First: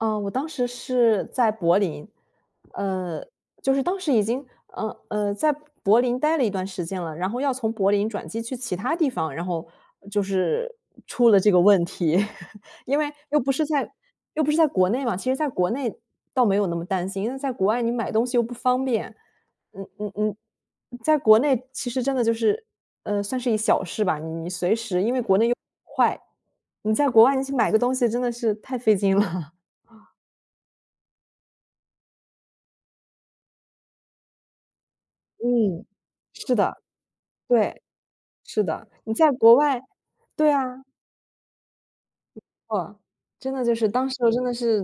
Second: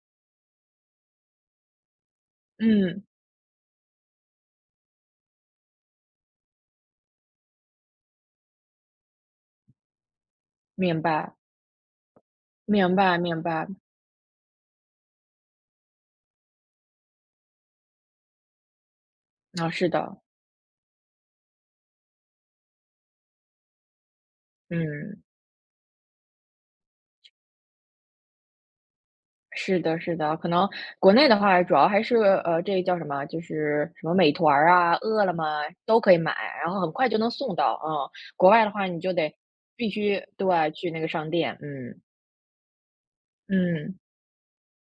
嗯，我当时是在柏林，嗯。呃，就是当时已经，嗯，呃，在柏林待了一段时间了，然后要从柏林转机去其它地方，然后就是明出白。了这个问题。明因为白又明不是白。在又不是在国内嘛，其实在国内倒没有那么担心，因为在国外你买东西又不方便。啊，嗯是嗯的。嗯，在国内其实真的就是，呃，算是一小事吧，你你随时，因为嗯。国内又快。你在国外去买个东西，真的是太费劲了。是的 是的，可能国内的话主要还是，呃，这个叫什么，就是什么美团啊，饿了么，嗯，都可以买，是然的。后很快就能送到，对，嗯，国是外的话的。你你就在得国外必须对对，啊。去那个商店，嗯。没错，真的就是嗯。当时我真的是，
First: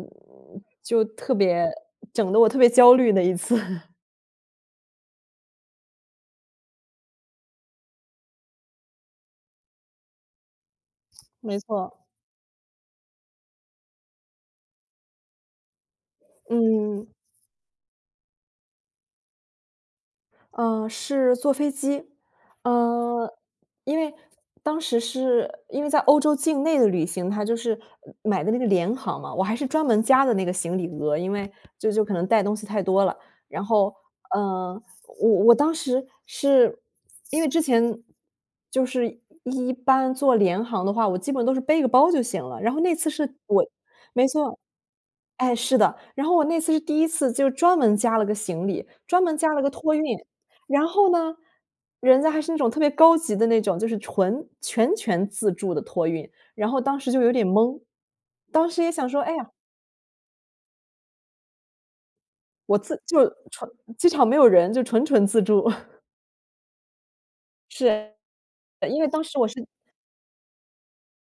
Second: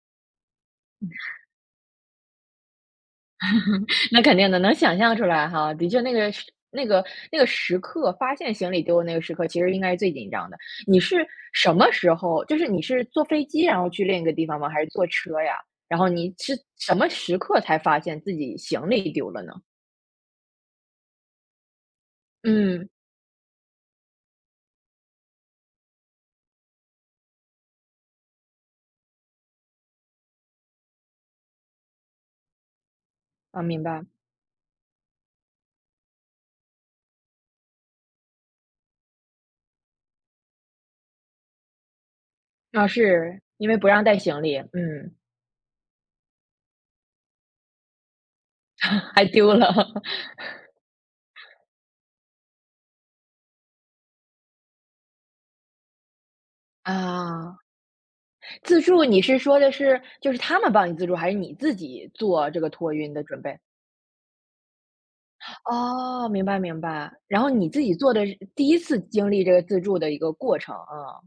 就嗯。特别整得我特别焦虑的一次。那肯定的，能想象出来哈。的确那个时那个那个时刻，发现行李丢了那个时刻，其实应该是最紧张的。你是没什么错。时候，就是你是坐飞机，然后去另一个地方吗？还是坐车呀？然后你是什么嗯。时刻才发现自己行李丢了呢？嗯，是坐飞机，嗯。呃，因为当时是因为在欧洲境内的旅行，它就是买的那个廉航嘛，我还是专门加的那个行李额，因为这就可能带东西太多了。呃，然明后，白。呃，我我当时是因为之前就是一般坐廉航的话，我基本都是背个包就行了，然后啊，那次是是，我因为不让带没行李，错。嗯。哎，是的，然后我那次是第一次就专门加了个行李，专还门加丢了个了。托运，然后呢，人家还是那种特别高级的那种，就是纯全权自助的托运，然后当时就有点嗯。懵。当自时也助，想你说，哎是呀。说的是就是他们帮你自助，还是你自己做这个我托自运就的准备？纯机场没有人，就纯纯自助。哦，明白明白，然后你自己做是，的第一次因为当经时历我这个是自助的一个过程，啊。